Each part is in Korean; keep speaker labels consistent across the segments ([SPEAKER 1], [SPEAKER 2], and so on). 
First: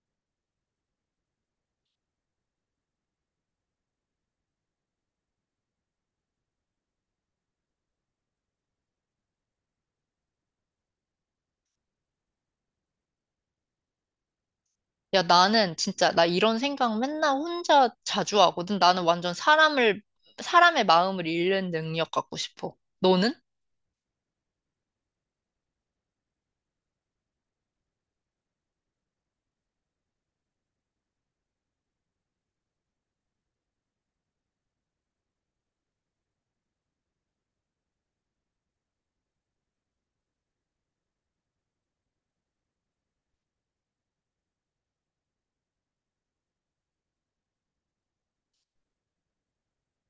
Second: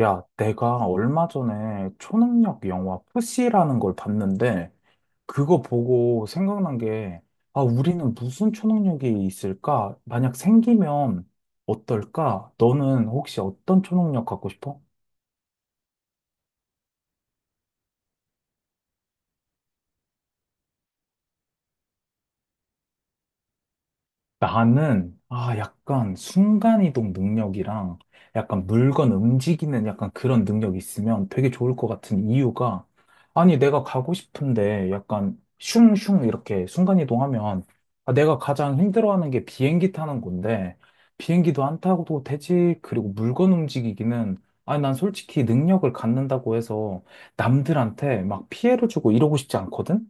[SPEAKER 1] 야, 내가 얼마 전에 초능력 영화 푸시라는 걸 봤는데, 그거 보고 생각난 게, 아, 우리는 무슨 초능력이 있을까? 만약 생기면 어떨까? 너는 혹시 어떤 초능력 갖고 싶어?
[SPEAKER 2] 야, 나는 진짜, 나 이런 생각 맨날 혼자 자주 하거든. 나는 완전 사람의 마음을 읽는 능력 갖고 싶어. 너는?
[SPEAKER 1] 나는, 아, 약간 순간이동 능력이랑 약간 물건 움직이는 약간 그런 능력이 있으면 되게 좋을 것 같은 이유가, 아니, 내가 가고 싶은데 약간 슝슝 이렇게 순간이동하면, 아, 내가 가장 힘들어하는 게 비행기 타는 건데, 비행기도 안 타고도 되지. 그리고 물건 움직이기는, 아니, 난 솔직히 능력을 갖는다고 해서 남들한테 막 피해를 주고 이러고 싶지 않거든?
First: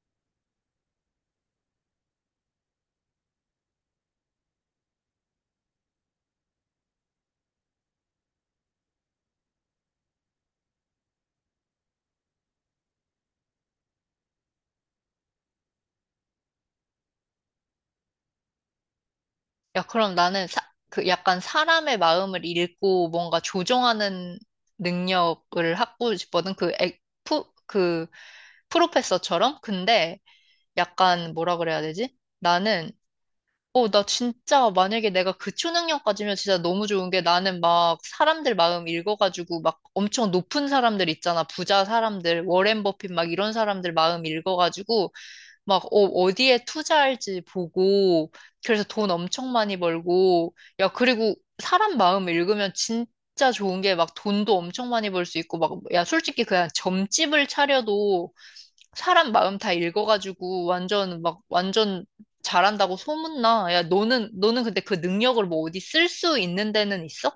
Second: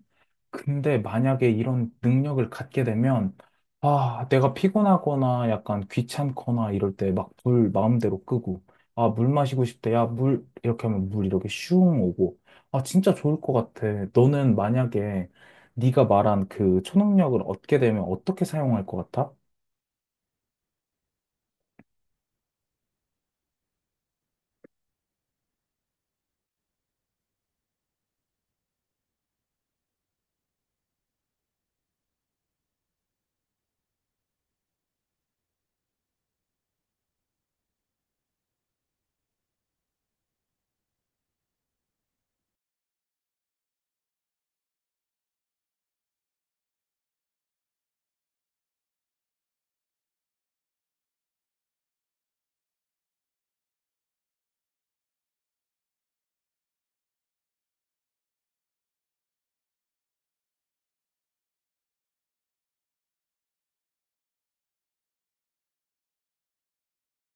[SPEAKER 1] 근데 만약에 이런 능력을 갖게 되면, 아, 내가 피곤하거나 약간 귀찮거나 이럴 때 막 불 마음대로 끄고, 아, 물 마시고 싶대. 야, 물, 이렇게 하면 물 이렇게 슝 오고. 아, 진짜 좋을 것 같아. 너는 만약에 네가 말한 그 초능력을 얻게 되면 어떻게 사용할 것 같아?
[SPEAKER 2] 야, 그럼 나는 사, 그 약간 사람의 마음을 읽고 뭔가 조정하는 능력을 갖고 싶거든. 프, 그, 프로페서처럼? 근데 약간 뭐라 그래야 되지? 나는 나 진짜 만약에 내가 그 초능력 가지면 진짜 너무 좋은 게 나는 막 사람들 마음 읽어가지고 막 엄청 높은 사람들 있잖아. 부자 사람들, 워렌 버핏 막 이런 사람들 마음 읽어가지고 막 어디에 투자할지 보고 그래서 돈 엄청 많이 벌고 야, 그리고 사람 마음 읽으면 진짜 좋은 게 막 돈도 엄청 많이 벌 수 있고 막 야, 솔직히 그냥 점집을 차려도 사람 마음 다 읽어가지고 완전 잘한다고 소문나. 야, 너는 근데 그 능력을 뭐 어디 쓸 수 있는 데는 있어?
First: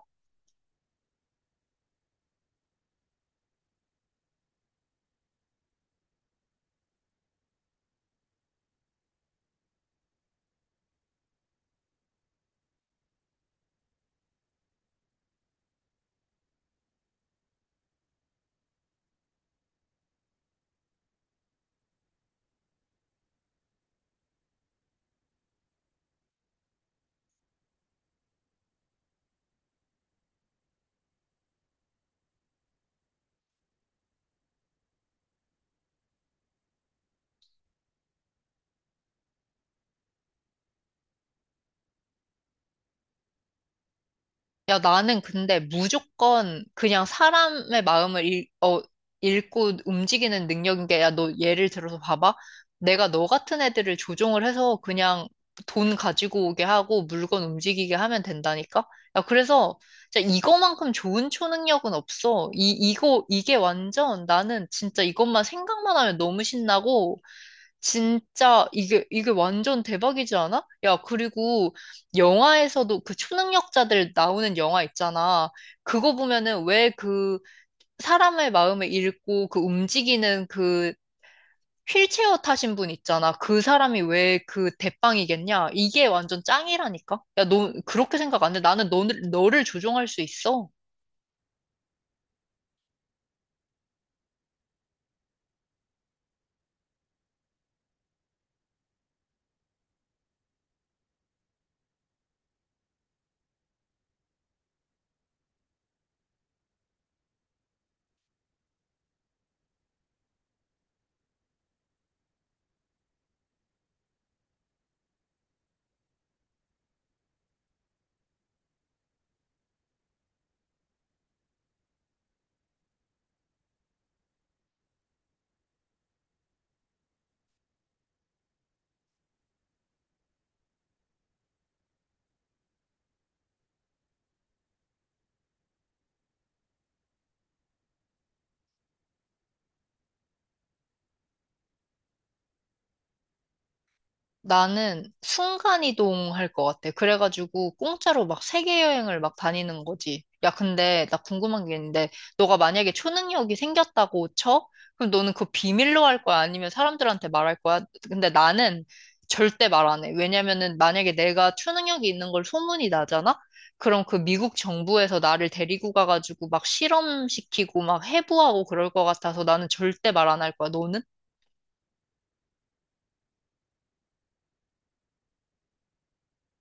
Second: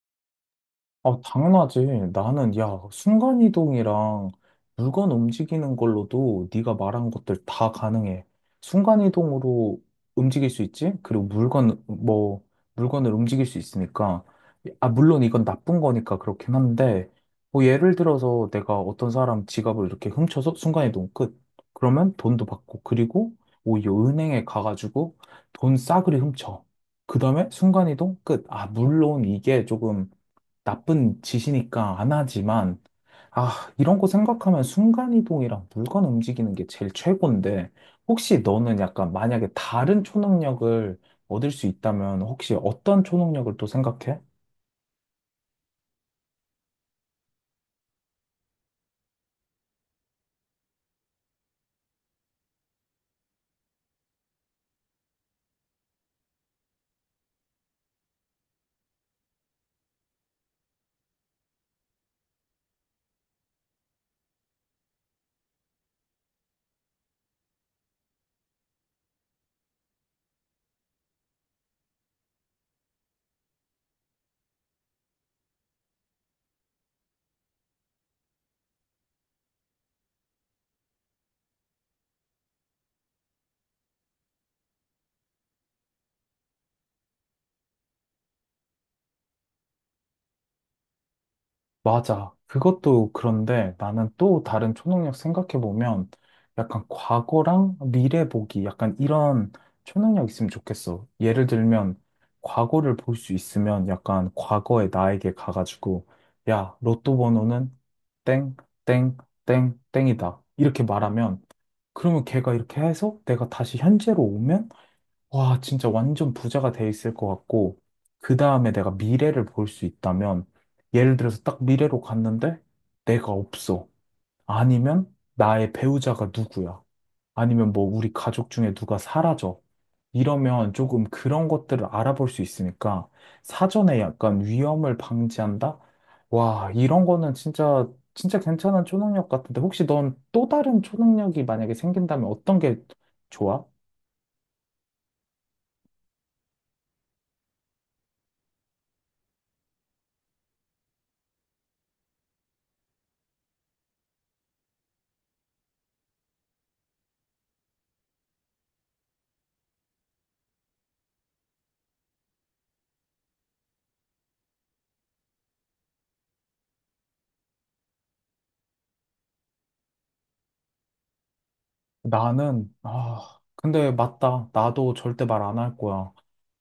[SPEAKER 1] 아, 당연하지. 나는, 야, 순간이동이랑 물건 움직이는 걸로도 네가 말한 것들 다 가능해. 순간이동으로 움직일 수 있지? 그리고 물건, 뭐, 물건을 움직일 수 있으니까. 아, 물론 이건 나쁜 거니까 그렇긴 한데, 뭐, 예를 들어서 내가 어떤 사람 지갑을 이렇게 훔쳐서 순간이동 끝. 그러면 돈도 받고, 그리고 오히려 은행에 가가지고 돈 싸그리 훔쳐. 그 다음에 순간이동 끝. 아, 물론 이게 조금 나쁜 짓이니까 안 하지만, 아, 이런 거 생각하면 순간이동이랑 물건 움직이는 게 제일 최고인데, 혹시 너는 약간 만약에 다른 초능력을 얻을 수 있다면, 혹시 어떤 초능력을 또 생각해?
[SPEAKER 2] 야, 나는 근데 무조건 그냥 사람의 마음을 읽고 움직이는 능력인 게, 야, 너 예를 들어서 봐봐. 내가 너 같은 애들을 조종을 해서 그냥 돈 가지고 오게 하고 물건 움직이게 하면 된다니까? 야, 그래서 진짜 이거만큼 좋은 초능력은 없어. 이게 완전 나는 진짜 이것만 생각만 하면 너무 신나고, 진짜 이게 완전 대박이지 않아? 야, 그리고 영화에서도 그 초능력자들 나오는 영화 있잖아. 그거 보면은 왜 그 사람의 마음을 읽고 그 움직이는 그 휠체어 타신 분 있잖아. 그 사람이 왜 그 대빵이겠냐? 이게 완전 짱이라니까. 야, 너 그렇게 생각 안 해? 나는 너를 조종할 수 있어.
[SPEAKER 1] 맞아. 그것도 그런데 나는 또 다른 초능력 생각해보면 약간 과거랑 미래 보기 약간 이런 초능력 있으면 좋겠어. 예를 들면 과거를 볼 수 있으면 약간 과거의 나에게 가가지고 야, 로또 번호는 땡, 땡, 땡, 땡이다. 이렇게 말하면 그러면 걔가 이렇게 해서 내가 다시 현재로 오면 와, 진짜 완전 부자가 돼 있을 것 같고, 그 다음에 내가 미래를 볼 수 있다면, 예를 들어서 딱 미래로 갔는데, 내가 없어. 아니면 나의 배우자가 누구야. 아니면 뭐 우리 가족 중에 누가 사라져. 이러면 조금 그런 것들을 알아볼 수 있으니까, 사전에 약간 위험을 방지한다? 와, 이런 거는 진짜, 진짜 괜찮은 초능력 같은데, 혹시 넌 또 다른 초능력이 만약에 생긴다면 어떤 게 좋아?
[SPEAKER 2] 나는 순간이동 할 것 같아. 그래가지고 공짜로 막 세계 여행을 막 다니는 거지. 야, 근데 나 궁금한 게 있는데, 너가 만약에 초능력이 생겼다고 쳐? 그럼 너는 그거 비밀로 할 거야? 아니면 사람들한테 말할 거야? 근데 나는 절대 말 안 해. 왜냐면은 만약에 내가 초능력이 있는 걸 소문이 나잖아? 그럼 그 미국 정부에서 나를 데리고 가가지고 막 실험시키고 막 해부하고 그럴 것 같아서 나는 절대 말 안 할 거야. 너는?
[SPEAKER 1] 나는, 아, 근데 맞다. 나도 절대 말 안 할 거야.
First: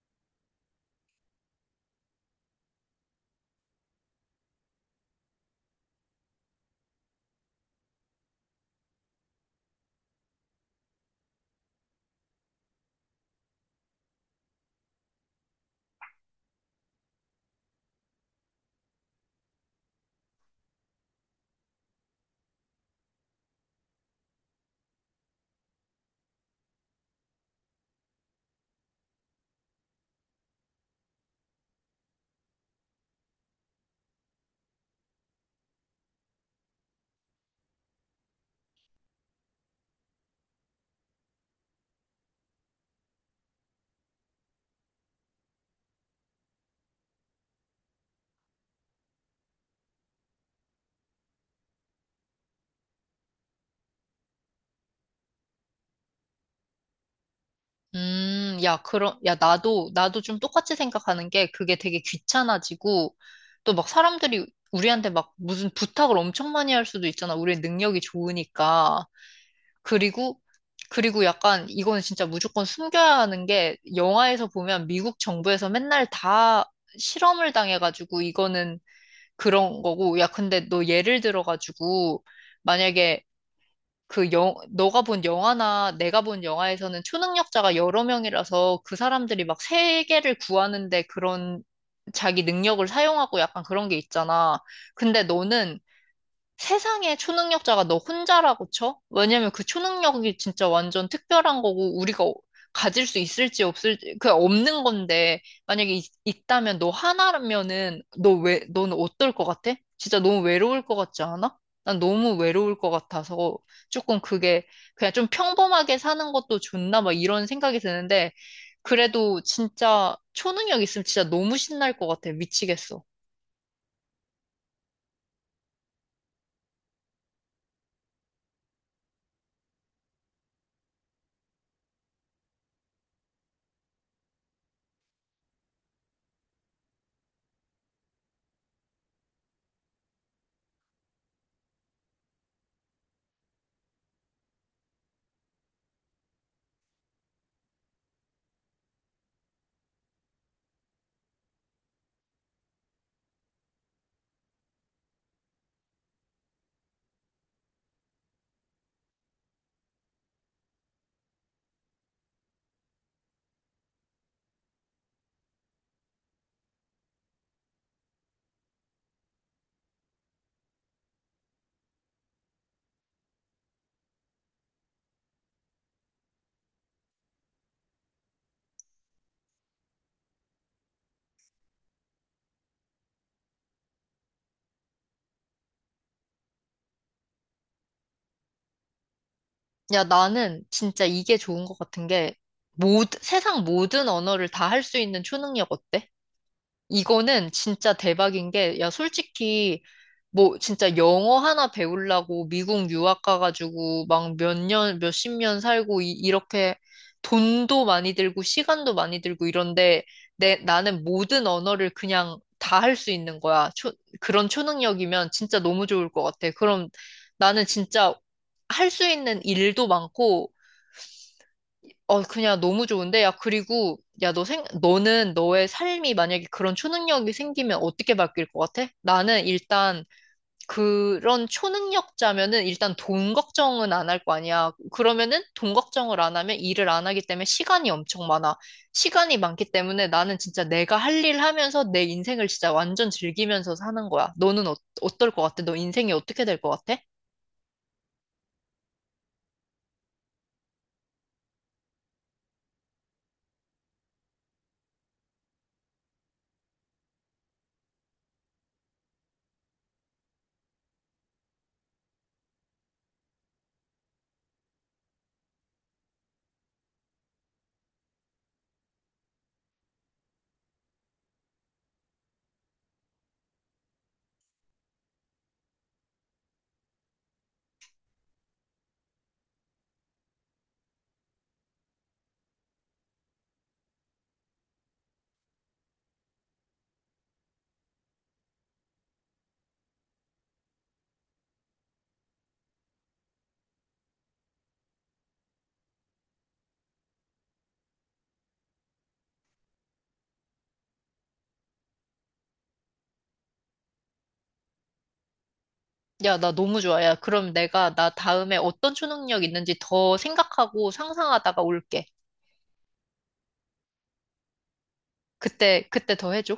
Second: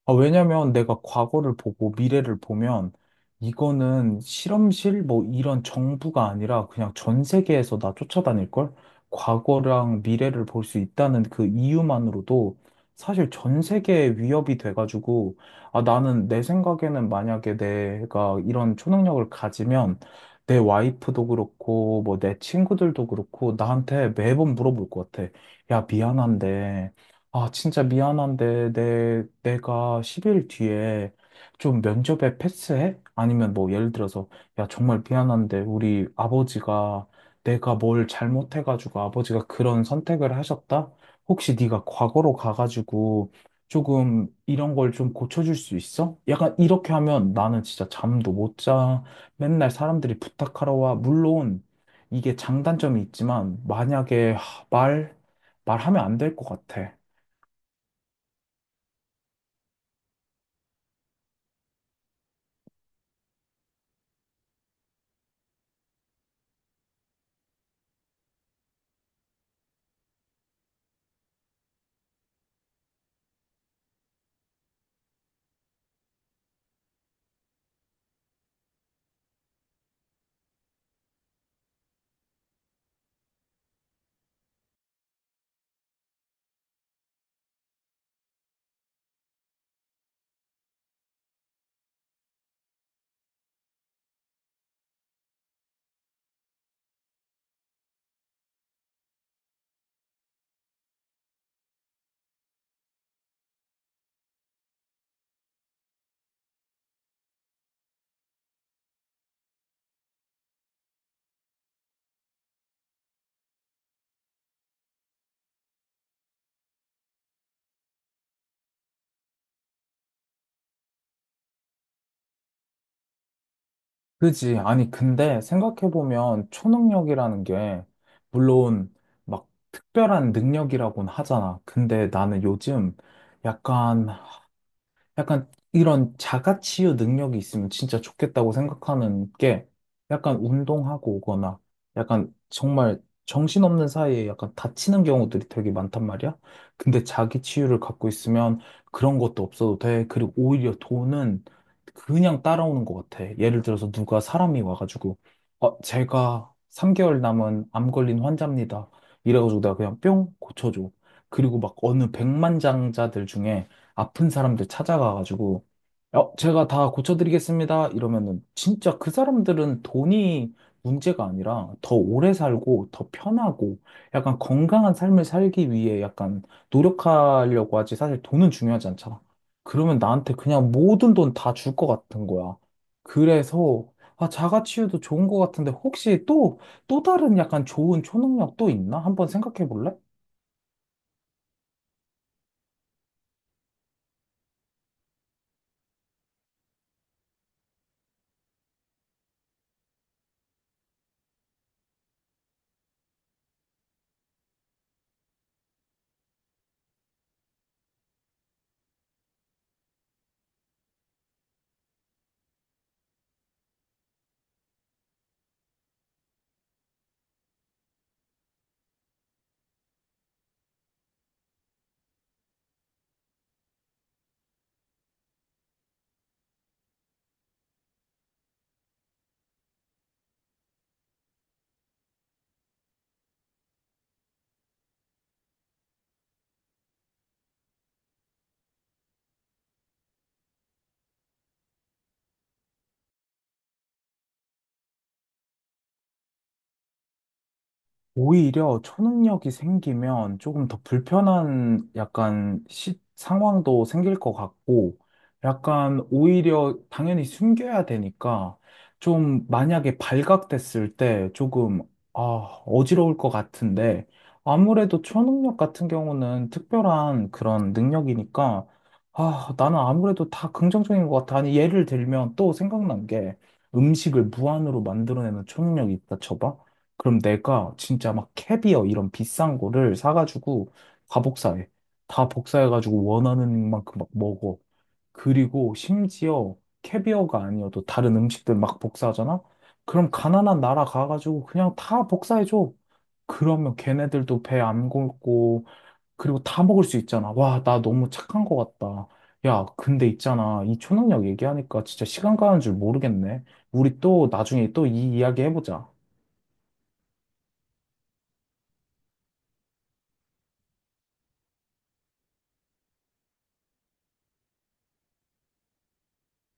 [SPEAKER 1] 아, 왜냐면 내가 과거를 보고 미래를 보면 이거는 실험실 뭐 이런 정부가 아니라 그냥 전 세계에서 나 쫓아다닐걸? 과거랑 미래를 볼 수 있다는 그 이유만으로도 사실 전 세계에 위협이 돼가지고 아, 나는 내 생각에는 만약에 내가 이런 초능력을 가지면 내 와이프도 그렇고 뭐 내 친구들도 그렇고 나한테 매번 물어볼 것 같아. 야, 미안한데. 아, 진짜 미안한데, 내가 10일 뒤에 좀 면접에 패스해? 아니면 뭐, 예를 들어서, 야, 정말 미안한데, 우리 아버지가, 내가 뭘 잘못해가지고 아버지가 그런 선택을 하셨다? 혹시 네가 과거로 가가지고 조금 이런 걸 좀 고쳐줄 수 있어? 약간 이렇게 하면 나는 진짜 잠도 못 자. 맨날 사람들이 부탁하러 와. 물론, 이게 장단점이 있지만, 만약에 하, 말, 말하면 안 될 것 같아.
[SPEAKER 2] 야, 그럼, 야, 나도 좀 똑같이 생각하는 게 그게 되게 귀찮아지고 또 막 사람들이 우리한테 막 무슨 부탁을 엄청 많이 할 수도 있잖아. 우리의 능력이 좋으니까. 그리고, 그리고 약간 이거는 진짜 무조건 숨겨야 하는 게 영화에서 보면 미국 정부에서 맨날 다 실험을 당해가지고 이거는 그런 거고. 야, 근데 너 예를 들어가지고 만약에 너가 본 영화나 내가 본 영화에서는 초능력자가 여러 명이라서 그 사람들이 막 세계를 구하는데 그런 자기 능력을 사용하고 약간 그런 게 있잖아. 근데 너는 세상에 초능력자가 너 혼자라고 쳐? 왜냐면 그 초능력이 진짜 완전 특별한 거고 우리가 가질 수 있을지 없을지 그 없는 건데 만약에 있다면 너 하나면은 너는 어떨 것 같아? 진짜 너무 외로울 것 같지 않아? 난 너무 외로울 것 같아서 조금 그게 그냥 좀 평범하게 사는 것도 좋나 막 이런 생각이 드는데 그래도 진짜 초능력 있으면 진짜 너무 신날 것 같아. 미치겠어.
[SPEAKER 1] 그지. 아니, 근데 생각해보면 초능력이라는 게, 물론 막 특별한 능력이라고는 하잖아. 근데 나는 요즘 약간 약간 이런 자가치유 능력이 있으면 진짜 좋겠다고 생각하는 게 약간 운동하고 오거나 약간 정말 정신없는 사이에 약간 다치는 경우들이 되게 많단 말이야. 근데 자기 치유를 갖고 있으면 그런 것도 없어도 돼. 그리고 오히려 돈은 그냥 따라오는 것 같아. 예를 들어서 누가 사람이 와가지고 어, 제가 3개월 남은 암 걸린 환자입니다. 이래가지고 내가 그냥 뿅 고쳐줘. 그리고 막 어느 백만장자들 중에 아픈 사람들 찾아가가지고, 어, 제가 다 고쳐드리겠습니다. 이러면은 진짜 그 사람들은 돈이 문제가 아니라 더 오래 살고 더 편하고 약간 건강한 삶을 살기 위해 약간 노력하려고 하지 사실 돈은 중요하지 않잖아. 그러면 나한테 그냥 모든 돈 다 줄 것 같은 거야. 그래서 아, 자가치유도 좋은 것 같은데 혹시 또, 또 다른 약간 좋은 초능력 또 있나? 한번 생각해 볼래?
[SPEAKER 2] 야, 나는 진짜 이게 좋은 것 같은 게, 모든, 세상 모든 언어를 다 할 수 있는 초능력 어때? 이거는 진짜 대박인 게, 야, 솔직히, 뭐, 진짜 영어 하나 배우려고 미국 유학 가가지고 막 몇십 년 살고, 이렇게 돈도 많이 들고, 시간도 많이 들고 이런데, 나는 모든 언어를 그냥 다 할 수 있는 거야. 그런 초능력이면 진짜 너무 좋을 것 같아. 그럼 나는 진짜 할 수 있는 일도 많고, 그냥 너무 좋은데? 야, 그리고, 야, 너는 너의 삶이 만약에 그런 초능력이 생기면 어떻게 바뀔 것 같아? 나는 일단 그런 초능력자면은 일단 돈 걱정은 안 할 거 아니야. 그러면은 돈 걱정을 안 하면 일을 안 하기 때문에 시간이 엄청 많아. 시간이 많기 때문에 나는 진짜 내가 할 일 하면서 내 인생을 진짜 완전 즐기면서 사는 거야. 너는 어떨 것 같아? 너 인생이 어떻게 될 것 같아?
[SPEAKER 1] 오히려 초능력이 생기면 조금 더 불편한 약간 시, 상황도 생길 것 같고, 약간 오히려 당연히 숨겨야 되니까, 좀 만약에 발각됐을 때 조금, 아, 어지러울 것 같은데, 아무래도 초능력 같은 경우는 특별한 그런 능력이니까, 아, 나는 아무래도 다 긍정적인 것 같아. 아니, 예를 들면 또 생각난 게 음식을 무한으로 만들어내는 초능력이 있다 쳐봐. 그럼 내가 진짜 막 캐비어 이런 비싼 거를 사가지고 다 복사해. 다 복사해가지고 원하는 만큼 막 먹어. 그리고 심지어 캐비어가 아니어도 다른 음식들 막 복사하잖아? 그럼 가난한 나라 가가지고 그냥 다 복사해줘. 그러면 걔네들도 배 안 굶고, 그리고 다 먹을 수 있잖아. 와, 나 너무 착한 것 같다. 야, 근데 있잖아. 이 초능력 얘기하니까 진짜 시간 가는 줄 모르겠네. 우리 또 나중에 또 이 이야기 해보자.
[SPEAKER 2] 야, 나 너무 좋아. 야, 그럼 내가 나 다음에 어떤 초능력 있는지 더 생각하고 상상하다가 올게. 그때 더 해줘.